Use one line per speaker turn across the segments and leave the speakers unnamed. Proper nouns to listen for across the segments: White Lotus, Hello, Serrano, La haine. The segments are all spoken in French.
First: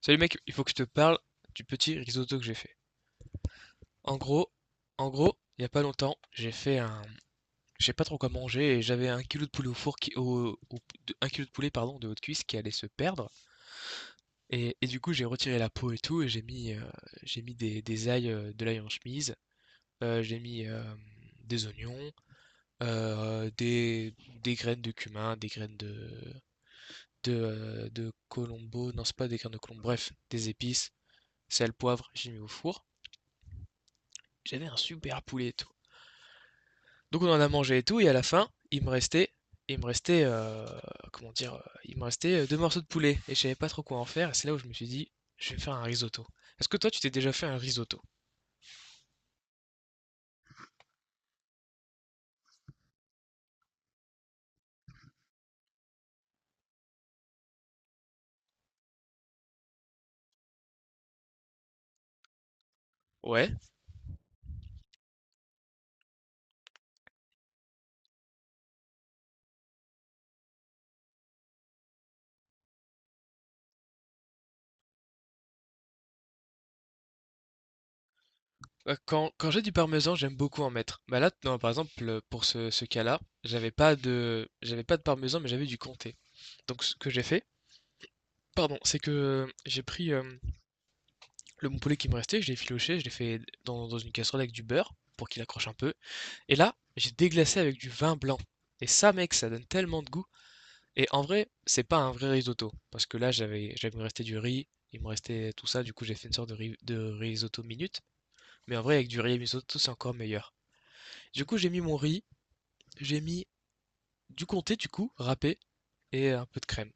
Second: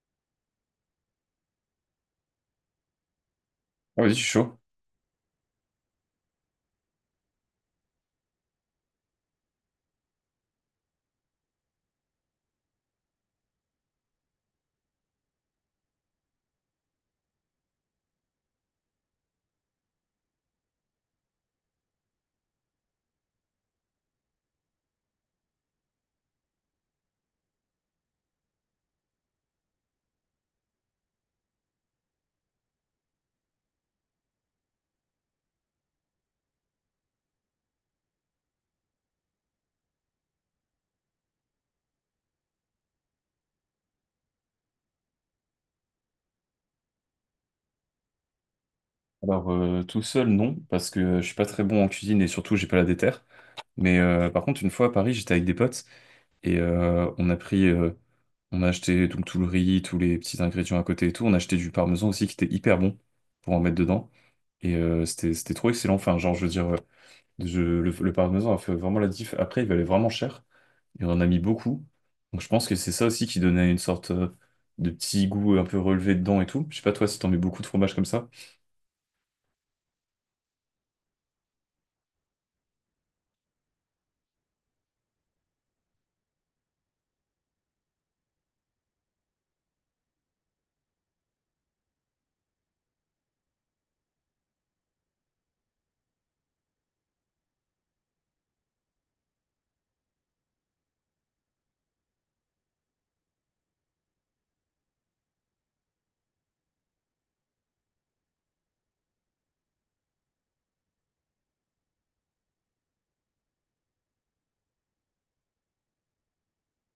Salut mec, il faut que je te parle du petit risotto que j'ai fait.
Ah oui, je
En
suis
gros,
chaud.
en gros, il y a pas longtemps, je sais pas trop quoi manger et j'avais 1 kilo de poulet au four qui, au, au- de- 1 kilo de poulet, pardon, de haute cuisse qui allait se perdre, et du coup j'ai retiré la peau et tout et j'ai mis des ailes, de l'ail en chemise, j'ai mis des oignons, euh, des des graines de cumin, des graines de colombo, non, c'est pas des graines de colombo, bref, des épices, sel, poivre, j'ai mis au four. J'avais un super poulet et tout. Donc on en a mangé et tout, et à la fin, il me restait, comment dire, il me restait deux morceaux de poulet, et je savais pas trop quoi en faire, et c'est là où je me suis dit, je vais faire un risotto. Est-ce que toi, tu t'es déjà fait un risotto?
Alors, tout seul, non, parce que je suis pas très bon en cuisine et surtout, j'ai pas la déterre. Mais par contre, une fois à Paris, j'étais avec des potes et on a pris, on a acheté donc tout le riz, tous les petits ingrédients à côté et tout. On a acheté du parmesan aussi qui était hyper bon
Ouais.
pour en mettre dedans. Et c'était, c'était trop excellent. Enfin, genre, je veux dire, le parmesan a fait vraiment la diff. Après, il valait vraiment cher et on en a mis beaucoup. Donc, je pense que c'est ça aussi qui donnait une sorte de petit goût un peu relevé dedans et tout. Je sais pas toi si t'en mets beaucoup de fromage comme ça.
Bah, quand j'ai du parmesan, j'aime beaucoup en mettre. Bah là, non, par exemple, pour ce cas-là, j'avais pas de parmesan, mais j'avais du comté. Donc ce que j'ai fait, pardon, c'est que j'ai pris le bon poulet qui me restait, je l'ai filoché, je l'ai fait dans une casserole avec du beurre pour qu'il accroche un peu. Et là, j'ai déglacé avec du vin blanc. Et ça, mec, ça donne tellement de goût. Et en vrai, c'est pas un vrai risotto. Parce que là, j'avais resté du riz, il me restait tout ça. Du coup, j'ai fait une sorte de risotto minute. Mais en vrai, avec du riz et risotto, c'est encore meilleur. Du coup, j'ai mis mon riz, j'ai mis du comté, du coup, râpé, et un peu de crème.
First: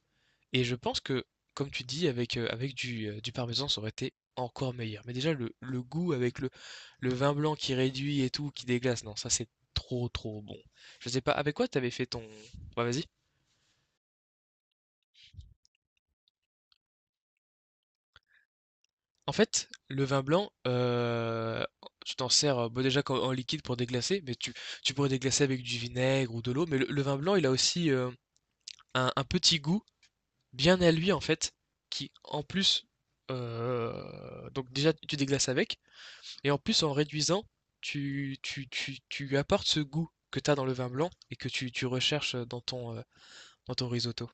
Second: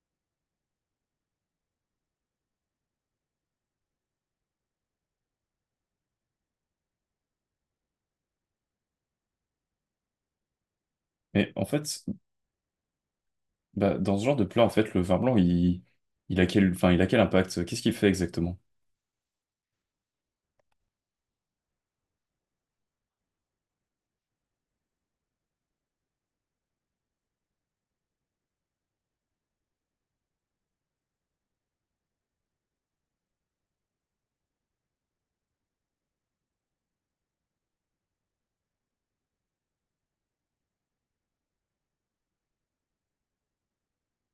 Et je pense que, comme tu dis, avec, avec du parmesan, ça aurait été encore meilleur. Mais déjà, le goût avec le vin blanc qui réduit et tout, qui déglace, non, ça, c'est trop trop bon. Je sais pas
Mais
avec
en
quoi t'avais
fait,
fait ton... Bah vas-y.
bah, dans ce genre de plat, en fait, le vin blanc, il a quel, enfin, il a quel impact? Qu'est-ce qu'il fait exactement?
En fait, le vin blanc, tu t'en sers, bah, déjà en liquide pour déglacer, mais tu pourrais déglacer avec du vinaigre ou de l'eau, mais le vin blanc, il a aussi un petit goût bien à lui, en fait, qui en plus... Donc déjà, tu déglaces avec, et en plus, en réduisant, tu apportes ce goût que tu as dans le vin blanc et que tu recherches dans ton risotto.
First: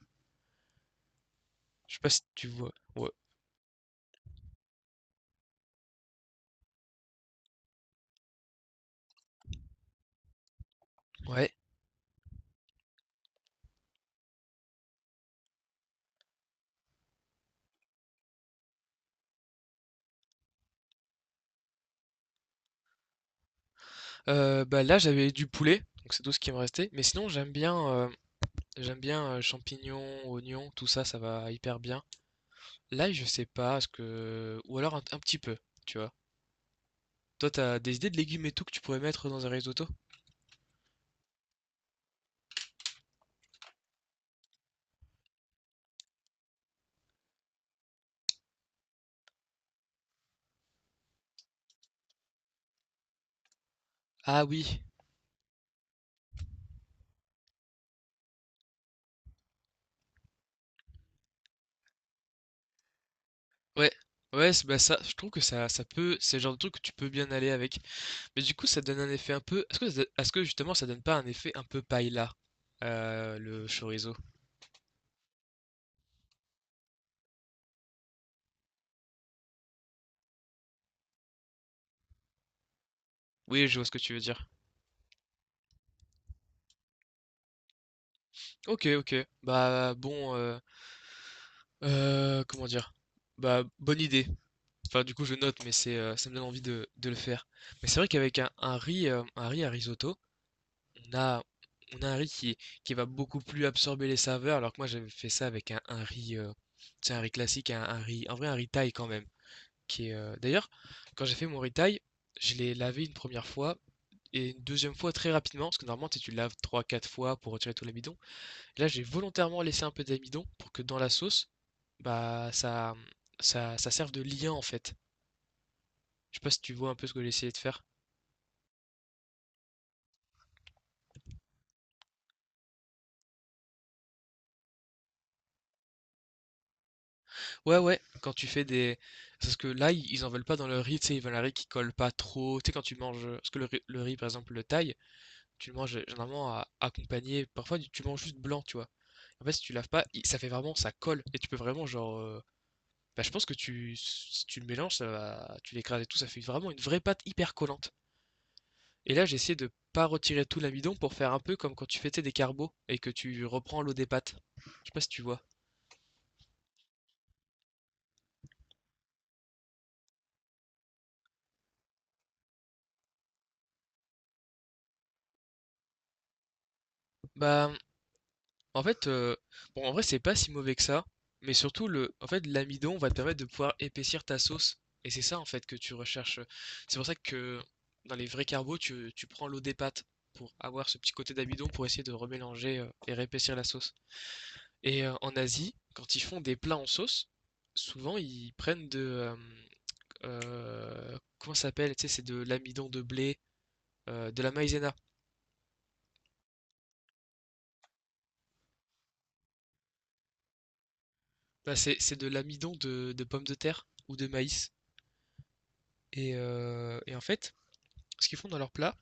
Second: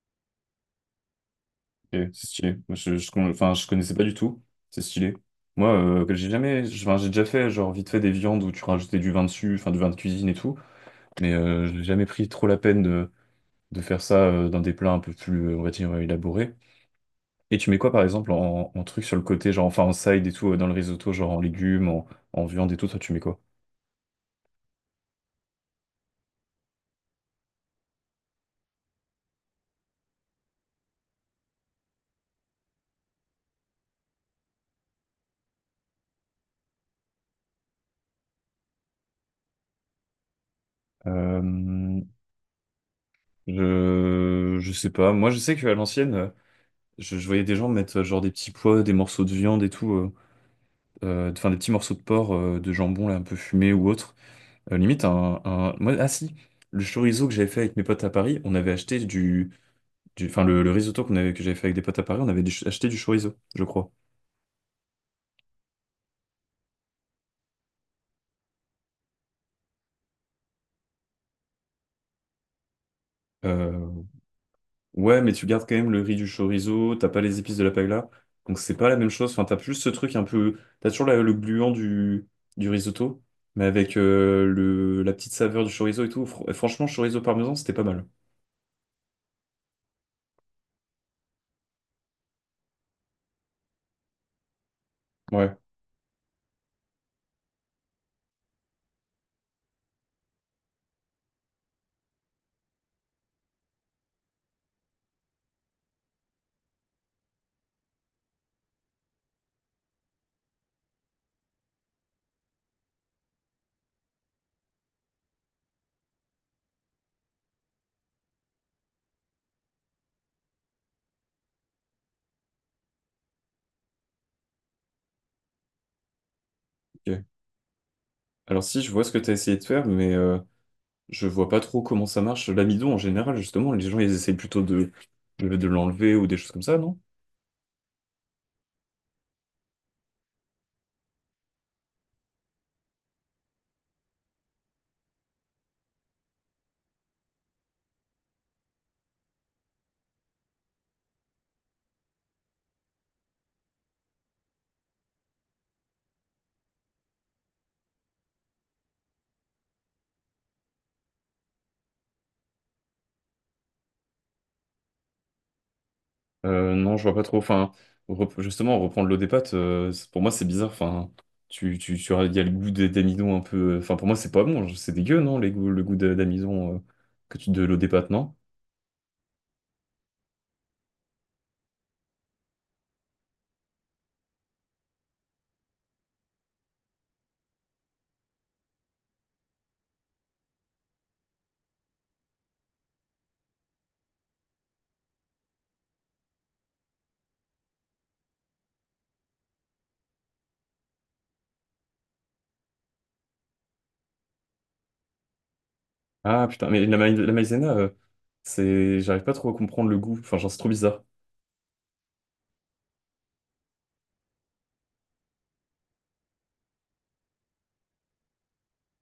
Je sais
Ok,
pas si
c'est
tu
stylé.
vois.
Moi,
Ouais.
enfin, je connaissais pas du tout. C'est stylé. Moi, que j'ai jamais, enfin, j'ai déjà fait, genre, vite fait des viandes où tu rajoutais du vin dessus, enfin, du vin de cuisine et tout. Mais
Ouais.
je n'ai jamais pris trop la peine de faire ça dans des plats un peu plus, on va dire, élaborés. Et tu mets quoi, par exemple, en truc sur le côté, genre, enfin, en side et tout, dans le risotto, genre en légumes, en, en viande et tout, toi, tu mets quoi?
Bah là, j'avais du poulet, donc c'est tout ce qui me restait. Mais sinon, j'aime bien champignons, oignons, tout ça, ça va hyper bien. Là, je sais pas, ce que ou alors un petit peu, tu vois. Toi, t'as des idées de légumes et tout que tu pourrais mettre dans un risotto?
Euh, je sais pas. Moi, je sais qu'à l'ancienne, je voyais des gens mettre genre des petits pois, des morceaux de viande et tout, enfin des petits morceaux de porc, de jambon là, un peu fumé ou autre.
Ah oui.
Limite, ah si, le chorizo que j'avais fait avec mes potes à Paris, on avait acheté du... Enfin, le risotto qu'on avait, que j'avais fait avec des potes à Paris, on avait acheté du chorizo, je
Ouais.
crois.
Bah ça, je trouve que ça peut, c'est le genre de truc que tu peux bien aller avec. Mais du coup, ça donne un effet un peu. Est-ce que justement, ça donne pas un effet un peu paella, le
Euh,
chorizo?
Ouais, mais tu gardes quand même le riz du chorizo, t'as pas les épices de la paella, donc c'est pas la même chose. Enfin, t'as plus ce truc un peu... T'as toujours le gluant du risotto, mais
Oui, je vois ce
avec
que tu veux dire.
le... la petite saveur du chorizo et tout. Franchement, chorizo parmesan, c'était pas mal.
Ok, ok. Bah bon, comment dire? Bah, bonne idée. Enfin, du coup je note,
Ouais,
mais c'est ça me donne envie de le faire. Mais c'est vrai qu'avec un riz à risotto, on a on a un riz qui va beaucoup plus absorber les saveurs, alors que moi, j'avais fait ça avec un riz, c'est un riz classique, un riz, en vrai un riz thaï quand même. Qui est D'ailleurs, quand j'ai fait mon riz thaï, je l'ai lavé une première fois et une deuxième fois très rapidement, parce que normalement, tu sais, tu le laves trois, quatre fois pour retirer tout l'amidon. Là, j'ai volontairement laissé un peu d'amidon pour que dans la sauce, bah ça, ça serve de lien en fait. Je sais pas si tu vois un peu ce que
ok.
j'ai essayé de faire.
Alors si, je vois ce que t'as essayé de faire, mais... je vois pas trop comment ça marche. L'amidon, en général, justement, les gens, ils essayent plutôt de l'enlever ou des choses comme ça, non?
Ouais, ouais, quand tu fais des... Parce que là, ils en veulent pas dans le riz, tu sais, ils veulent un riz qui colle pas trop. Tu sais, quand tu manges... Parce que le riz, par exemple, le thaï, tu le manges généralement à- accompagné... Parfois, tu manges juste blanc, tu vois. En fait, si tu laves pas, il- ça fait vraiment... Ça colle. Et tu peux vraiment, genre... Bah, je pense que tu, si tu le mélanges, ça va, tu l'écrases et tout, ça fait vraiment une vraie pâte hyper collante. Et là, j'essaie de pas retirer tout l'amidon pour faire un peu comme quand tu fais, tu sais, des carbos et que tu reprends l'eau des pâtes. Je sais pas si tu vois.
Non, je vois pas trop. Enfin, justement, reprendre l'eau des pâtes, pour moi, c'est bizarre. Enfin, il y a le goût d'amidon un peu. Enfin, pour moi, c'est pas bon. C'est dégueu, non, les goûts, le goût d'amidon que tu de
Bah,
l'eau des pâtes, non?
en fait, euh, bon, en vrai, c'est pas si mauvais que ça, mais surtout le, en fait, l'amidon va te permettre de pouvoir épaissir ta sauce, et c'est ça en fait que tu recherches. C'est pour ça que dans les vrais carbos, tu prends l'eau des pâtes pour avoir ce petit côté d'amidon pour essayer de remélanger et réépaissir la sauce. Et en Asie, quand ils font des plats en sauce, souvent ils prennent de comment ça s'appelle? Tu sais, c'est de l'amidon de blé, de la maïzena.
Ah putain, mais la maïzena, c'est, j'arrive pas trop à comprendre le goût. Enfin, genre, c'est trop bizarre.
Bah, c'est de l'amidon de pommes de terre ou de maïs. Et en fait, ce qu'ils font dans leur plat,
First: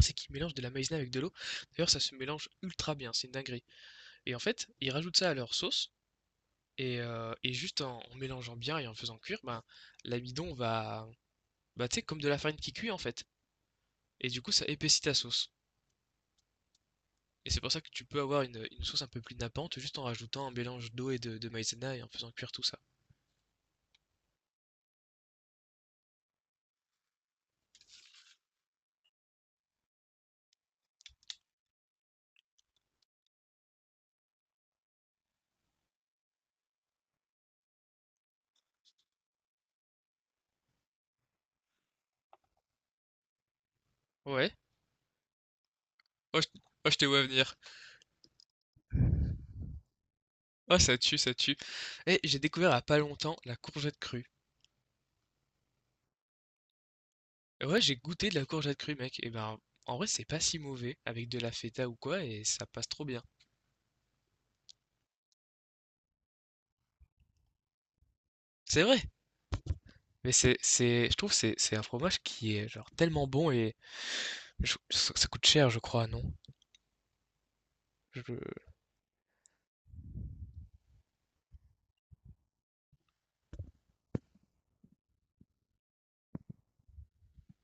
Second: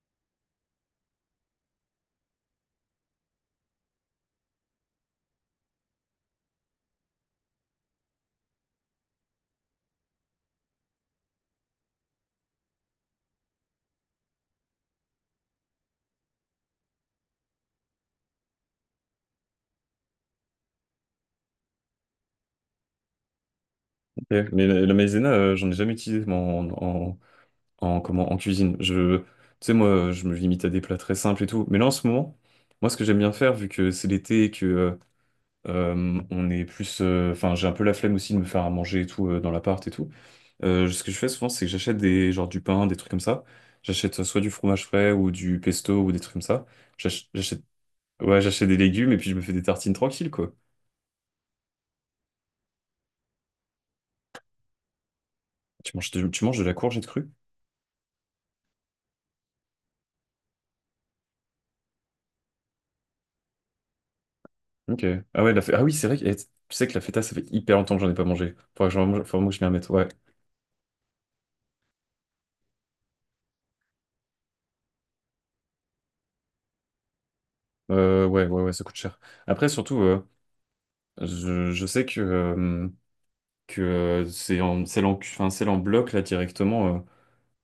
c'est qu'ils mélangent de la maïzena avec de l'eau. D'ailleurs, ça se mélange ultra bien, c'est une dinguerie. Et en fait, ils rajoutent ça à leur sauce. Et juste en mélangeant bien et en faisant cuire, bah, l'amidon va, bah, tu sais, comme de la farine qui cuit en fait. Et du coup, ça épaissit ta sauce. Et c'est pour ça que tu peux avoir une sauce un peu plus nappante juste en rajoutant un mélange d'eau et de maïzena et en faisant cuire tout ça.
Ok. Mais la maïzena, j'en ai jamais utilisé moi, comment, en cuisine. Tu sais, moi, je me limite à des plats très simples et tout. Mais là, en ce moment, moi, ce que j'aime bien faire, vu que c'est l'été et que on est plus. Enfin, j'ai un peu la flemme aussi de me faire à manger et tout dans l'appart et tout. Ce que je fais souvent, c'est que j'achète des, genre, du pain, des trucs comme ça. J'achète soit du
Ouais.
fromage frais ou du pesto ou des trucs
Oh,
comme
je,
ça.
oh, je te vois venir.
J'achète, ouais, j'achète des légumes et puis je me fais des tartines tranquilles, quoi.
Oh, ça tue, ça tue. Et j'ai découvert il y a pas longtemps la courgette crue.
Tu manges, tu manges de la courgette crue?
Ouais, j'ai goûté de la courgette crue, mec. Et ben, en vrai, c'est pas si mauvais avec de la feta ou quoi, et ça passe trop bien.
Ok. Ah ouais, ah oui, c'est vrai. Tu sais que la feta, ça fait hyper longtemps que j'en ai pas mangé.
C'est vrai.
Faudrait vraiment que je m'y remette. Ouais.
Mais je trouve que c'est un fromage qui est genre tellement bon, et ça, ça coûte cher, je crois, non? Je-
Ouais, ça coûte cher. Après, surtout, je sais que, enfin, c'est l'en bloc, là, directement,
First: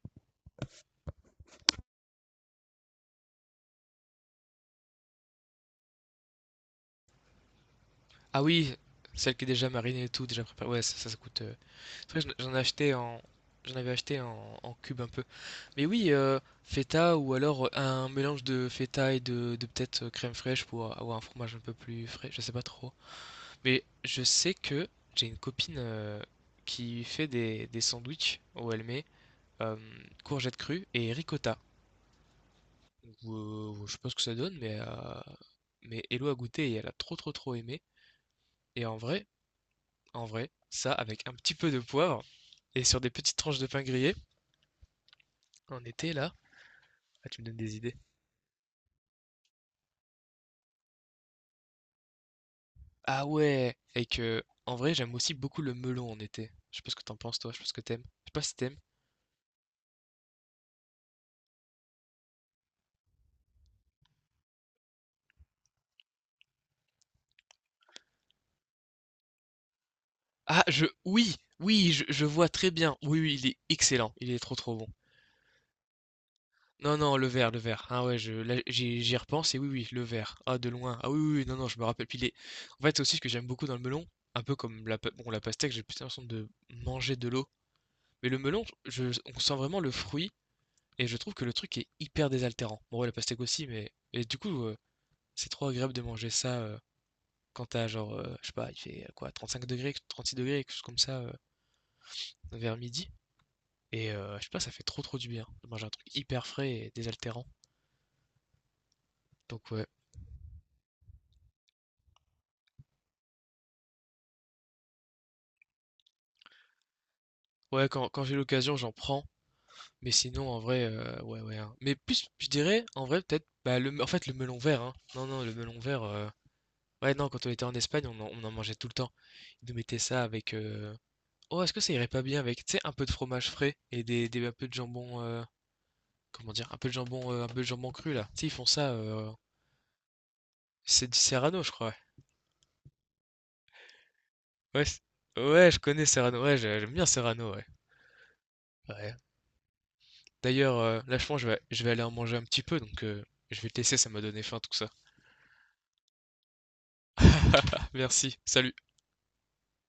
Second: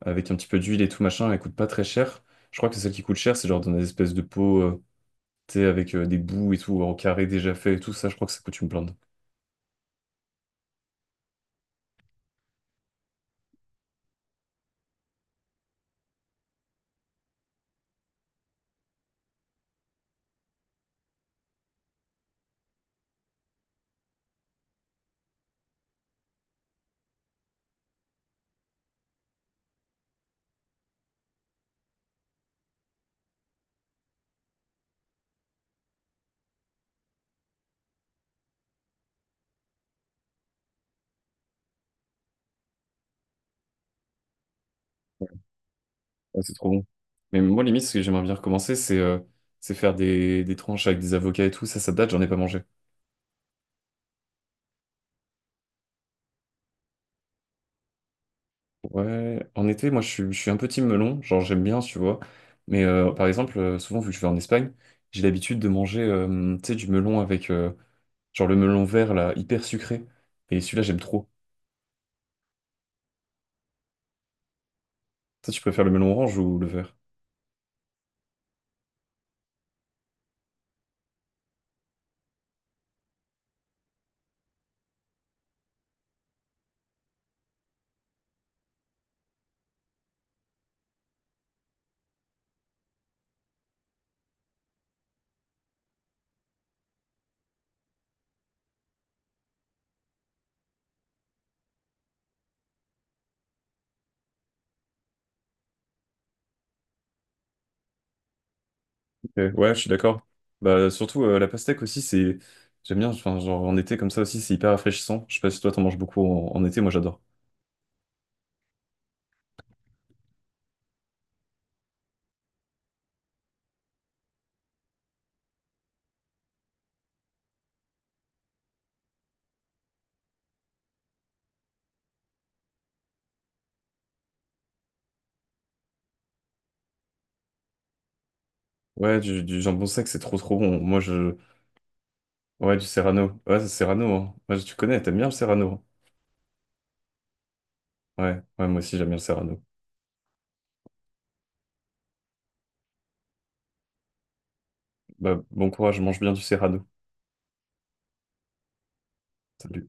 avec un petit peu d'huile et tout, machin, elle coûte pas très cher. Je crois que celle qui coûte cher, c'est genre dans des espèces de pots, tu sais, avec des bouts et tout, en carré déjà fait et tout, ça, je crois que ça
Ah
coûte une
oui,
blinde.
celle qui est déjà marinée et tout, déjà préparée. Ouais, ça coûte C'est vrai que j'en ai acheté en, j'en avais acheté en cube un peu. Mais oui, feta, ou alors un mélange de feta et de peut-être crème fraîche pour avoir un fromage un peu plus frais, je sais pas trop. Mais je sais que j'ai une copine qui fait des sandwichs où elle met euh, courgettes crues et ricotta. Donc, je sais pas ce que ça donne, mais Hello a goûté et elle a trop trop trop aimé. Et en vrai, ça avec un petit peu de poivre et sur des petites tranches de pain grillé, on était là.
Ouais, c'est trop bon.
Ah, tu
Mais
me donnes
moi,
des
limite, ce
idées.
que j'aimerais bien recommencer, c'est faire des tranches avec des avocats et tout, ça date, j'en ai pas mangé.
Ah ouais, et que en vrai, j'aime aussi beaucoup le melon en été. Je sais pas ce que t'en penses toi, je sais pas ce que t'aimes. Je sais pas si t'aimes.
Ouais, en été, je suis un peu team melon, genre j'aime bien, tu vois. Mais par exemple, souvent vu que je vais en Espagne, j'ai l'habitude de manger tu sais, du melon avec genre le melon vert là, hyper sucré. Et
Ah,
celui-là,
je
j'aime trop.
oui, oui, je vois très bien. Oui, oui, il est excellent, il est trop trop bon.
Toi, tu préfères le melon orange ou le
Non,
vert?
non, le vert, le vert. Ah ouais, je là, j'y j'y repense et oui, oui, le vert. Ah, de loin. Ah oui, oui, oui, non, non, je me rappelle. Puis les... En fait, c'est aussi ce que j'aime beaucoup dans le melon, un peu comme bon, la pastèque, j'ai plus l'impression de manger de l'eau. Mais le melon, je, on sent vraiment le fruit et je trouve que le truc est hyper désaltérant. Bon, ouais, la pastèque aussi, mais et du coup. C'est trop agréable de manger ça, quand t'as genre, je sais pas, il fait, quoi, 6 degrés, 36 degrés, quelque chose comme ça, vers midi, et je sais pas, ça fait trop, trop du bien de manger un truc hyper frais et désaltérant.
Ok,
Donc
ouais, je
ouais,
suis d'accord. Bah surtout la pastèque aussi, c'est. J'aime bien, enfin, genre en été comme ça aussi, c'est hyper rafraîchissant. Je sais pas si toi t'en manges beaucoup en, en été, moi j'adore.
ouais, quand quand j'ai l'occasion, j'en prends, mais sinon en vrai, ouais, ouais, hein, mais plus je dirais en vrai peut-être, bah, le en fait le melon vert, hein. Non, non, le melon vert, ouais, non, quand on était en Espagne, on en mangeait tout le temps. Ils nous mettaient ça avec, oh, est-ce que ça irait pas bien avec, tu sais, un peu de fromage frais et des, un peu de jambon, comment dire, un peu de jambon, un peu de jambon cru là. Tu sais, ils font ça.
Ouais, du jambon sec, c'est trop trop bon. Moi
C'est du
je.
Serrano, je crois.
Ouais, du serrano. Ouais, c'est serrano, hein. Ouais, tu
Ouais, Ouais, c-
connais, t'aimes bien le
ouais,
serrano,
je
hein.
connais Serrano. Ouais, j'aime bien Serrano. Ouais.
Ouais, ouais, moi aussi j'aime
Ouais.
bien le Serrano.
D'ailleurs, là, je pense que je vais aller en manger un petit peu, donc je vais te laisser. Ça m'a donné faim tout ça.
Bah, bon courage, mange bien du Serrano.
Merci. Salut.
Salut.